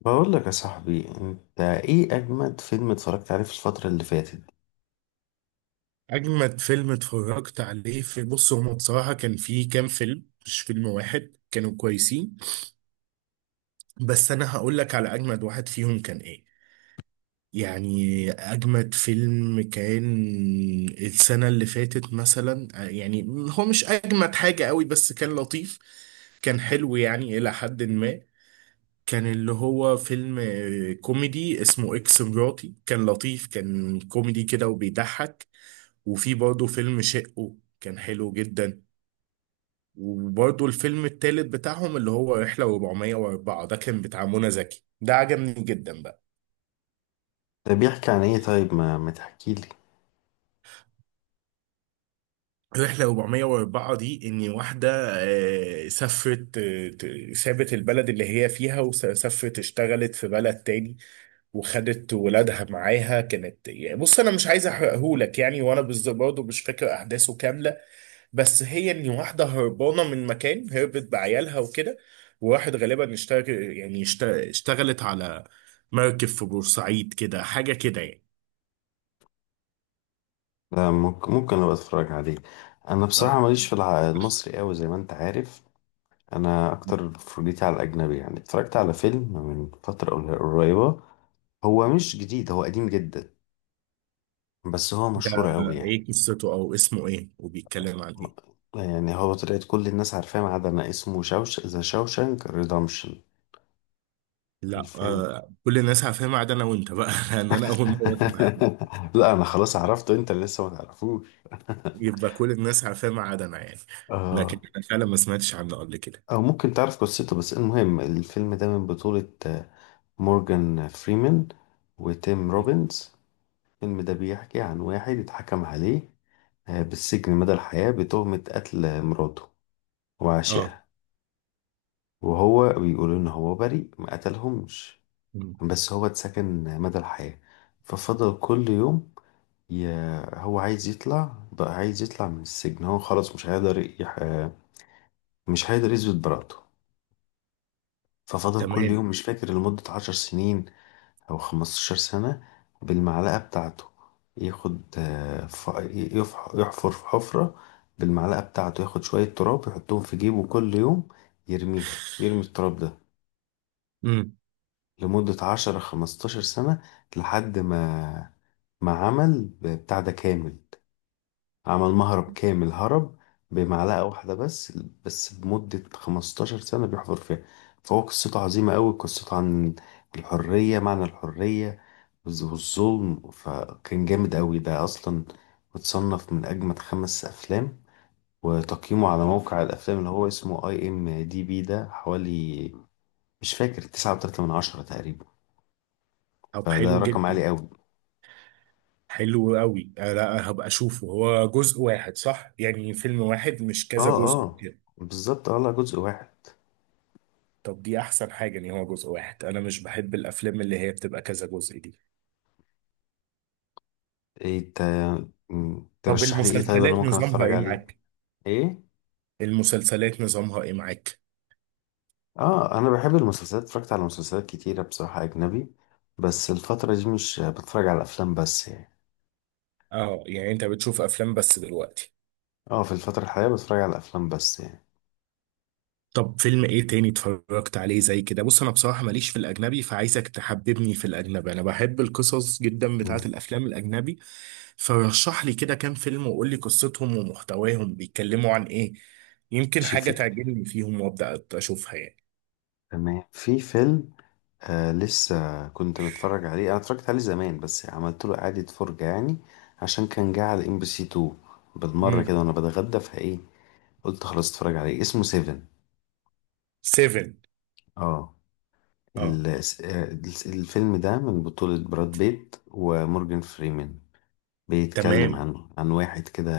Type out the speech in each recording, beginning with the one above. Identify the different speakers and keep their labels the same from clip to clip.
Speaker 1: بقول لك يا صاحبي، انت ايه اجمد فيلم اتفرجت عليه في الفترة اللي فاتت؟
Speaker 2: أجمد فيلم اتفرجت عليه بص، هما بصراحة كان فيه كام فيلم، مش فيلم واحد، كانوا كويسين. بس أنا هقول لك على أجمد واحد فيهم كان إيه. يعني أجمد فيلم كان السنة اللي فاتت مثلا يعني هو مش أجمد حاجة قوي بس كان لطيف، كان حلو يعني إلى حد ما. كان اللي هو فيلم كوميدي اسمه إكس مراتي، كان لطيف، كان كوميدي كده وبيضحك. وفي برضه فيلم شقه كان حلو جدا. وبرضه الفيلم التالت بتاعهم اللي هو رحلة 404، ده كان بتاع منى زكي، ده عجبني جدا بقى.
Speaker 1: ده بيحكي عن ايه؟ طيب ما تحكي لي.
Speaker 2: رحلة 404 دي إن واحدة سافرت، سابت البلد اللي هي فيها وسافرت اشتغلت في بلد تاني، وخدت ولادها معاها. كانت يعني بص، انا مش عايز احرقهولك يعني، وانا بالظبط برضه مش فاكر احداثه كامله. بس هي ان واحده هربانه من مكان، هربت بعيالها وكده. وواحد غالبا اشتغل، يعني اشتغلت على مركب في بورسعيد كده، حاجه كده يعني.
Speaker 1: لا، ممكن ابقى اتفرج عليه. انا بصراحة
Speaker 2: اه،
Speaker 1: ماليش في المصري قوي زي ما انت عارف. انا اكتر فرجيتي على الاجنبي يعني، اتفرجت على فيلم من فترة قريبة. هو مش جديد، هو قديم جدا، بس هو
Speaker 2: ده
Speaker 1: مشهور قوي يعني.
Speaker 2: ايه قصته؟ او اسمه ايه وبيتكلم عن ايه؟
Speaker 1: يعني هو طلعت كل الناس عارفاه ما عدا انا، اسمه ذا شوشانك ريدمشن.
Speaker 2: لا
Speaker 1: الفيلم.
Speaker 2: آه، كل الناس عارفاه ما عدا انا وانت بقى لان انا اول مره اسمعها.
Speaker 1: لا انا خلاص عرفته، انت اللي لسه ما تعرفوش.
Speaker 2: يبقى كل الناس عارفاه ما عدا انا يعني. لكن
Speaker 1: آه.
Speaker 2: انا فعلا ما سمعتش عنه قبل كده.
Speaker 1: او ممكن تعرف قصته، بس المهم الفيلم ده من بطولة مورجان فريمان وتيم روبنز. الفيلم ده بيحكي عن واحد اتحكم عليه بالسجن مدى الحياة بتهمة قتل مراته
Speaker 2: اه.
Speaker 1: وعشقها. وهو بيقول ان هو بريء، ما قتلهمش،
Speaker 2: مم.
Speaker 1: بس هو اتسجن مدى الحياة. ففضل كل يوم، يا هو عايز يطلع بقى، عايز يطلع من السجن، هو خلاص مش هيقدر مش هيقدر يثبت براءته. ففضل كل
Speaker 2: تمام.
Speaker 1: يوم، مش فاكر، لمدة 10 سنين أو 15 سنة، بالمعلقة بتاعته ياخد، يحفر في حفرة بالمعلقة بتاعته، ياخد شوية تراب يحطهم في جيبه كل يوم، يرميهم، يرمي التراب ده،
Speaker 2: امم.
Speaker 1: لمدة 10 خمستاشر سنة، لحد ما عمل بتاع ده كامل، عمل مهرب كامل، هرب بمعلقة واحدة بس، بس بمدة 15 سنة بيحفر فيها. فهو قصته عظيمة أوي، قصته عن الحرية، معنى الحرية والظلم. فكان جامد أوي ده، أصلا متصنف من أجمد 5 أفلام. وتقييمه على موقع الأفلام اللي هو اسمه اي ام دي بي، ده حوالي، مش فاكر، 9.3 من 10 تقريبا،
Speaker 2: طب
Speaker 1: فده
Speaker 2: حلو
Speaker 1: رقم
Speaker 2: جدا.
Speaker 1: عالي أوي.
Speaker 2: حلو قوي، آه لا هبقى اشوفه. هو جزء واحد صح يعني؟ فيلم واحد مش كذا
Speaker 1: اه
Speaker 2: جزء
Speaker 1: اه،
Speaker 2: كده؟
Speaker 1: بالظبط اه، لا جزء واحد.
Speaker 2: طب دي احسن حاجة ان هو جزء واحد، انا مش بحب الافلام اللي هي بتبقى كذا جزء دي.
Speaker 1: ايه
Speaker 2: طب
Speaker 1: ترشح لي ايه طيب، انا
Speaker 2: المسلسلات
Speaker 1: ممكن
Speaker 2: نظامها
Speaker 1: اتفرج
Speaker 2: ايه
Speaker 1: عليه؟
Speaker 2: معاك؟
Speaker 1: ايه؟
Speaker 2: المسلسلات نظامها ايه معاك؟
Speaker 1: اه انا بحب المسلسلات، اتفرجت على مسلسلات كتيرة بصراحة اجنبي، بس الفترة دي مش بتفرج على افلام بس يعني.
Speaker 2: اه، يعني انت بتشوف افلام بس دلوقتي؟
Speaker 1: اه في الفترة الحالية بتفرج على افلام بس يعني.
Speaker 2: طب فيلم ايه تاني اتفرجت عليه زي كده؟ بص انا بصراحة ماليش في الاجنبي، فعايزك تحببني في الاجنبي. انا بحب القصص جدا بتاعة
Speaker 1: مم.
Speaker 2: الافلام الاجنبي، فرشح لي كده كام فيلم وقول لي قصتهم ومحتواهم بيتكلموا عن ايه. يمكن
Speaker 1: شي
Speaker 2: حاجة
Speaker 1: في
Speaker 2: تعجبني فيهم وابدا اشوفها يعني.
Speaker 1: تمام، في فيلم لسه كنت متفرج عليه، انا اتفرجت عليه زمان بس عملت له اعادة فرجة يعني، عشان كان جه على ام بي سي 2 بالمرة كده
Speaker 2: امم.
Speaker 1: وانا بتغدى فايه، قلت خلاص اتفرج عليه. اسمه سيفن.
Speaker 2: سيفن.
Speaker 1: اه.
Speaker 2: اه.
Speaker 1: الفيلم ده من بطولة براد بيت ومورجان فريمان. بيتكلم
Speaker 2: تمام.
Speaker 1: عنه، عن واحد كده،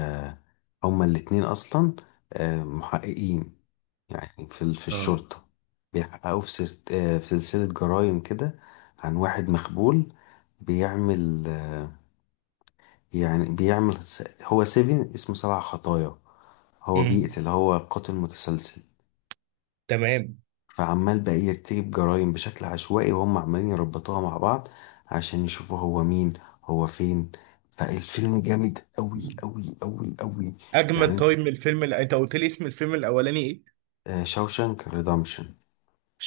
Speaker 1: هما الاتنين أصلا محققين يعني في في
Speaker 2: اه.
Speaker 1: الشرطة، بيحققوا في في سلسلة جرائم كده عن واحد مخبول، بيعمل يعني بيعمل هو سيفين اسمه 7 خطايا، هو
Speaker 2: امم.
Speaker 1: بيقتل، هو قاتل متسلسل.
Speaker 2: تمام.
Speaker 1: فعمال بقى يرتكب جرائم بشكل عشوائي، وهم عمالين يربطوها مع بعض عشان يشوفوا هو مين، هو فين. فالفيلم جامد قوي قوي قوي قوي.
Speaker 2: اجمد.
Speaker 1: يعني انت
Speaker 2: طيب من الفيلم اللي انت قلت لي، اسم الفيلم الاولاني ايه؟
Speaker 1: شاوشانك ريدمشن.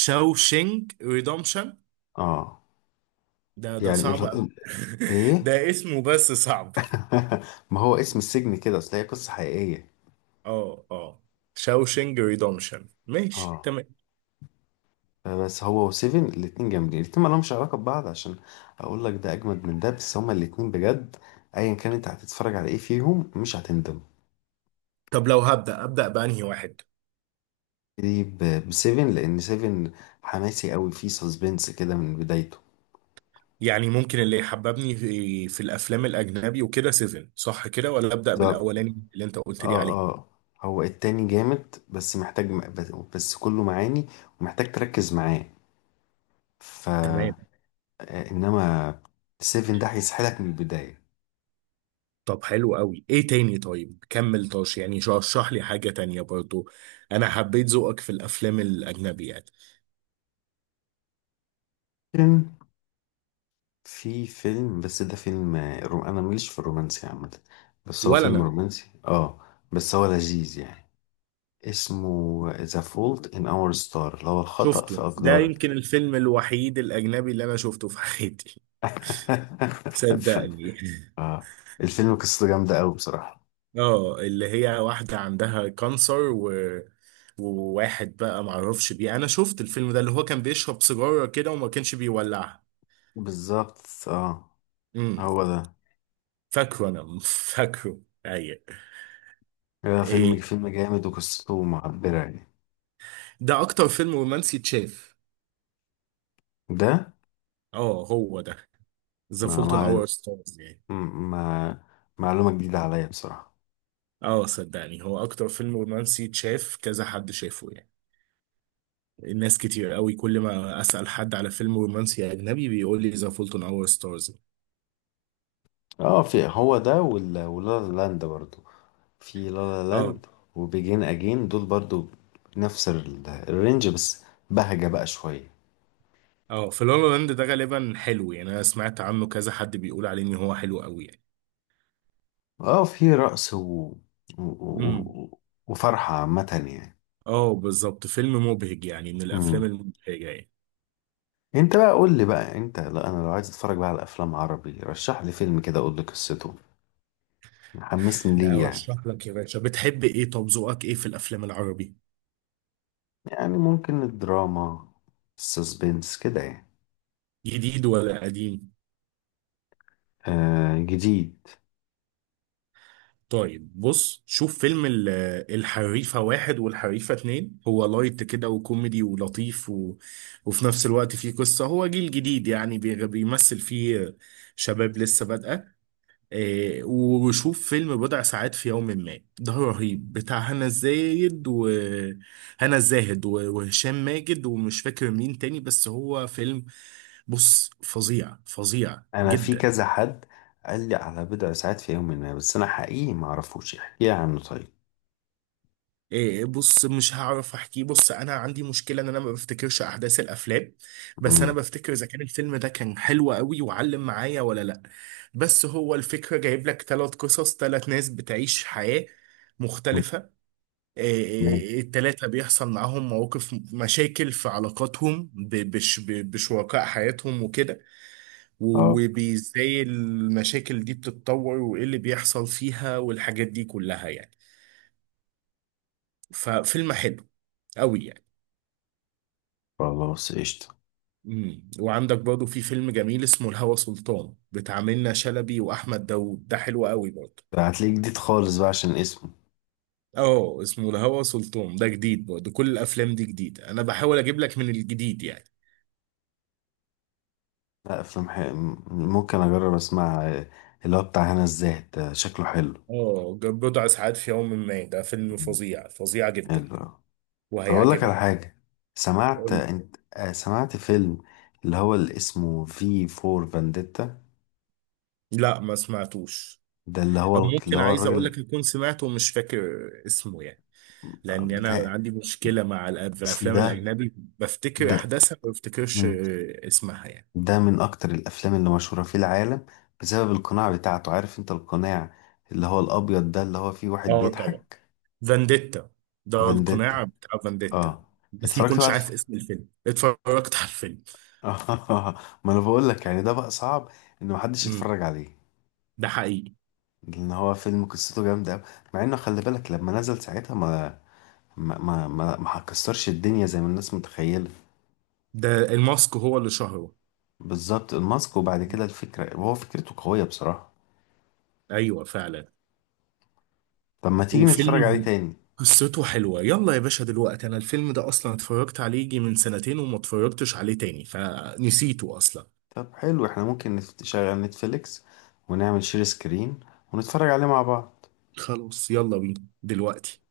Speaker 2: شاوشينج ريدومشن.
Speaker 1: اه Shawshank Redemption. آه.
Speaker 2: ده ده
Speaker 1: يعني
Speaker 2: صعب قوي
Speaker 1: ايه.
Speaker 2: ده اسمه بس صعب.
Speaker 1: ما هو اسم السجن كده، اصل هي قصة حقيقية.
Speaker 2: اه اه، شاوشنج ريدومشن، ماشي
Speaker 1: اه
Speaker 2: تمام.
Speaker 1: بس هو وسيفن الاتنين جامدين، الاتنين مالهمش علاقة ببعض عشان اقول لك ده اجمد من ده، بس هما الاتنين بجد، ايا كان انت هتتفرج على ايه فيهم مش هتندم.
Speaker 2: طب لو هبدأ أبدأ بأنهي واحد؟
Speaker 1: دي ب 7، لان 7 حماسي قوي، فيه سسبنس كده من بدايته.
Speaker 2: يعني ممكن اللي يحببني في الأفلام الأجنبي وكده سيفن صح كده؟ ولا أبدأ
Speaker 1: ده اه.
Speaker 2: بالأولاني اللي أنت قلت لي عليه؟
Speaker 1: اه هو التاني جامد، بس محتاج بس كله معاني ومحتاج تركز معاه. ف
Speaker 2: تمام.
Speaker 1: آه، انما 7 ده هيسحلك من البداية.
Speaker 2: طب حلو قوي، ايه تاني طيب؟ كمل طاش يعني، رشح لي حاجة تانية برضو. انا حبيت ذوقك في الافلام الاجنبي يعني.
Speaker 1: لكن في فيلم، بس ده فيلم انا ماليش في الرومانسي عامة، بس هو
Speaker 2: ولا
Speaker 1: فيلم
Speaker 2: انا.
Speaker 1: رومانسي اه، بس هو لذيذ يعني. اسمه The Fault in Our Star، اللي هو الخطأ في
Speaker 2: شفته ده،
Speaker 1: أقدارك.
Speaker 2: يمكن الفيلم الوحيد الاجنبي اللي انا شفته في حياتي، صدقني
Speaker 1: آه. الفيلم قصته جامدة أوي بصراحة.
Speaker 2: اه، اللي هي واحدة عندها كانسر و... وواحد بقى معرفش بيه. انا شفت الفيلم ده اللي هو كان بيشرب سيجارة كده وما كانش بيولعها.
Speaker 1: بالظبط اه،
Speaker 2: امم.
Speaker 1: هو ده،
Speaker 2: فاكره انا فاكره. ايوه.
Speaker 1: هو فيلم
Speaker 2: إيه.
Speaker 1: فيلم جامد وقصته معبرة يعني.
Speaker 2: ده اكتر فيلم رومانسي اتشاف.
Speaker 1: ده
Speaker 2: اه هو ده. ذا
Speaker 1: ما
Speaker 2: فولت ان
Speaker 1: ما
Speaker 2: اور ستارز يعني.
Speaker 1: ما معلومة جديدة عليا بصراحة.
Speaker 2: اه صدقني، هو اكتر فيلم رومانسي اتشاف، كذا حد شافه يعني. الناس كتير قوي، كل ما اسأل حد على فيلم رومانسي اجنبي بيقول لي ذا فولت ان اور ستارز.
Speaker 1: اه في هو ده، ولا لاند برضو، في لا لا لاند وبيجين اجين دول برضو، نفس الرينج، بس بهجة بقى شوية.
Speaker 2: اه، في لا لا لاند ده غالبا حلو يعني، انا سمعت عنه كذا حد بيقول عليه ان هو حلو قوي يعني.
Speaker 1: اه في رقص و...
Speaker 2: امم.
Speaker 1: و... وفرحة عامة يعني.
Speaker 2: اه بالظبط، فيلم مبهج يعني، من الافلام
Speaker 1: مم.
Speaker 2: المبهجه يعني.
Speaker 1: انت بقى قول لي بقى، انت لا انا، لو عايز اتفرج بقى على افلام عربي، رشح لي فيلم كده، اقول لي قصته، حمسني
Speaker 2: لا
Speaker 1: ليه يعني.
Speaker 2: ارشح لك يا باشا، بتحب ايه؟ طب ذوقك ايه في الافلام العربي؟
Speaker 1: يعني ممكن الدراما، السسبنس كده يعني.
Speaker 2: جديد ولا قديم؟
Speaker 1: آه جديد.
Speaker 2: طيب بص، شوف فيلم الحريفه واحد والحريفه اتنين. هو لايت كده وكوميدي ولطيف و... وفي نفس الوقت فيه قصه. هو جيل جديد يعني بيمثل فيه شباب لسه بادئه. وشوف فيلم بضع ساعات في يوم ما، ده رهيب. بتاع هنا الزاهد وهنا الزاهد و- وهشام ماجد ومش فاكر مين تاني، بس هو فيلم، بص، فظيع فظيع
Speaker 1: انا في
Speaker 2: جدا.
Speaker 1: كذا حد قال لي على بضع ساعات في يوم ما، بس انا حقيقي ما اعرفوش، احكي لي عنه طيب.
Speaker 2: إيه بص، مش هعرف احكيه. بص انا عندي مشكله ان انا ما بفتكرش احداث الافلام، بس انا
Speaker 1: امم.
Speaker 2: بفتكر اذا كان الفيلم ده كان حلو قوي وعلم معايا ولا لا. بس هو الفكره جايب لك ثلاث قصص، ثلاث ناس بتعيش حياه مختلفه.
Speaker 1: تمام.
Speaker 2: التلاتة بيحصل معاهم مواقف، مشاكل في علاقاتهم بشركاء حياتهم وكده.
Speaker 1: اه
Speaker 2: و- وبإزاي المشاكل دي بتتطور وإيه اللي بيحصل فيها والحاجات دي كلها يعني. ففيلم حلو قوي يعني.
Speaker 1: خلاص قشطة.
Speaker 2: مم. وعندك برضه في فيلم جميل اسمه الهوى سلطان، بتاع منة شلبي وأحمد داوود، ده حلو قوي برضه.
Speaker 1: ده هتلاقيه جديد خالص بقى عشان اسمه.
Speaker 2: اه اسمه الهوى سلطان، ده جديد برضه، كل الأفلام دي جديدة، أنا بحاول أجيب لك من الجديد يعني.
Speaker 1: لا افلام ممكن اجرب اسمعها. اللي هو بتاع هنا الزاهد ده شكله حلو.
Speaker 2: اه بضع ساعات في يوم ما ده فيلم
Speaker 1: مم.
Speaker 2: فظيع فظيع جدا،
Speaker 1: حلو. طب أقول لك على
Speaker 2: وهيعجبك.
Speaker 1: حاجة. سمعت
Speaker 2: قول لي.
Speaker 1: أنت، سمعت فيلم اللي اسمه في فور فانديتا؟
Speaker 2: لا ما سمعتوش.
Speaker 1: ده اللي
Speaker 2: او
Speaker 1: هو اللي
Speaker 2: ممكن،
Speaker 1: هو
Speaker 2: عايز اقول لك
Speaker 1: الراجل
Speaker 2: يكون سمعته ومش فاكر اسمه يعني، لان انا
Speaker 1: بتاع،
Speaker 2: عندي مشكله مع الافلام
Speaker 1: ده،
Speaker 2: الاجنبي، بفتكر
Speaker 1: ده
Speaker 2: احداثها ما بفتكرش
Speaker 1: من
Speaker 2: اسمها يعني.
Speaker 1: ده من أكتر الأفلام اللي مشهورة في العالم بسبب القناع بتاعته. عارف أنت القناع اللي هو الأبيض ده اللي هو فيه واحد
Speaker 2: اه طبعا،
Speaker 1: بيضحك؟
Speaker 2: فانديتا، ده القناع
Speaker 1: فانديتا.
Speaker 2: بتاع فانديتا،
Speaker 1: اه.
Speaker 2: بس ما
Speaker 1: اتفرجت بقى
Speaker 2: كنتش
Speaker 1: على
Speaker 2: عارف
Speaker 1: الفيلم.
Speaker 2: اسم الفيلم، اتفرجت على الفيلم.
Speaker 1: آه. ما أنا بقول لك يعني، ده بقى صعب إن محدش
Speaker 2: امم.
Speaker 1: يتفرج عليه،
Speaker 2: ده حقيقي.
Speaker 1: لأن هو فيلم قصته جامدة أوي. مع إنه خلي بالك لما نزل ساعتها ما هكسرش الدنيا زي ما الناس متخيلة.
Speaker 2: ده الماسك هو اللي شهره.
Speaker 1: بالظبط، الماسك. وبعد كده
Speaker 2: مم.
Speaker 1: الفكرة، هو فكرته قوية بصراحة.
Speaker 2: ايوه فعلا.
Speaker 1: طب ما تيجي نتفرج عليه
Speaker 2: وفيلم
Speaker 1: تاني؟
Speaker 2: قصته حلوة. يلا يا باشا دلوقتي، أنا الفيلم ده أصلا اتفرجت عليه يجي من سنتين وما اتفرجتش عليه تاني فنسيته أصلا.
Speaker 1: طب حلو احنا ممكن نشغل نتفليكس، ونعمل شير سكرين، ونتفرج عليه مع بعض.
Speaker 2: خلاص يلا بينا دلوقتي.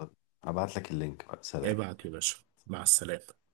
Speaker 1: يلا، هبعتلك اللينك بقى. سلام.
Speaker 2: ابعت يا باشا. مع السلامة.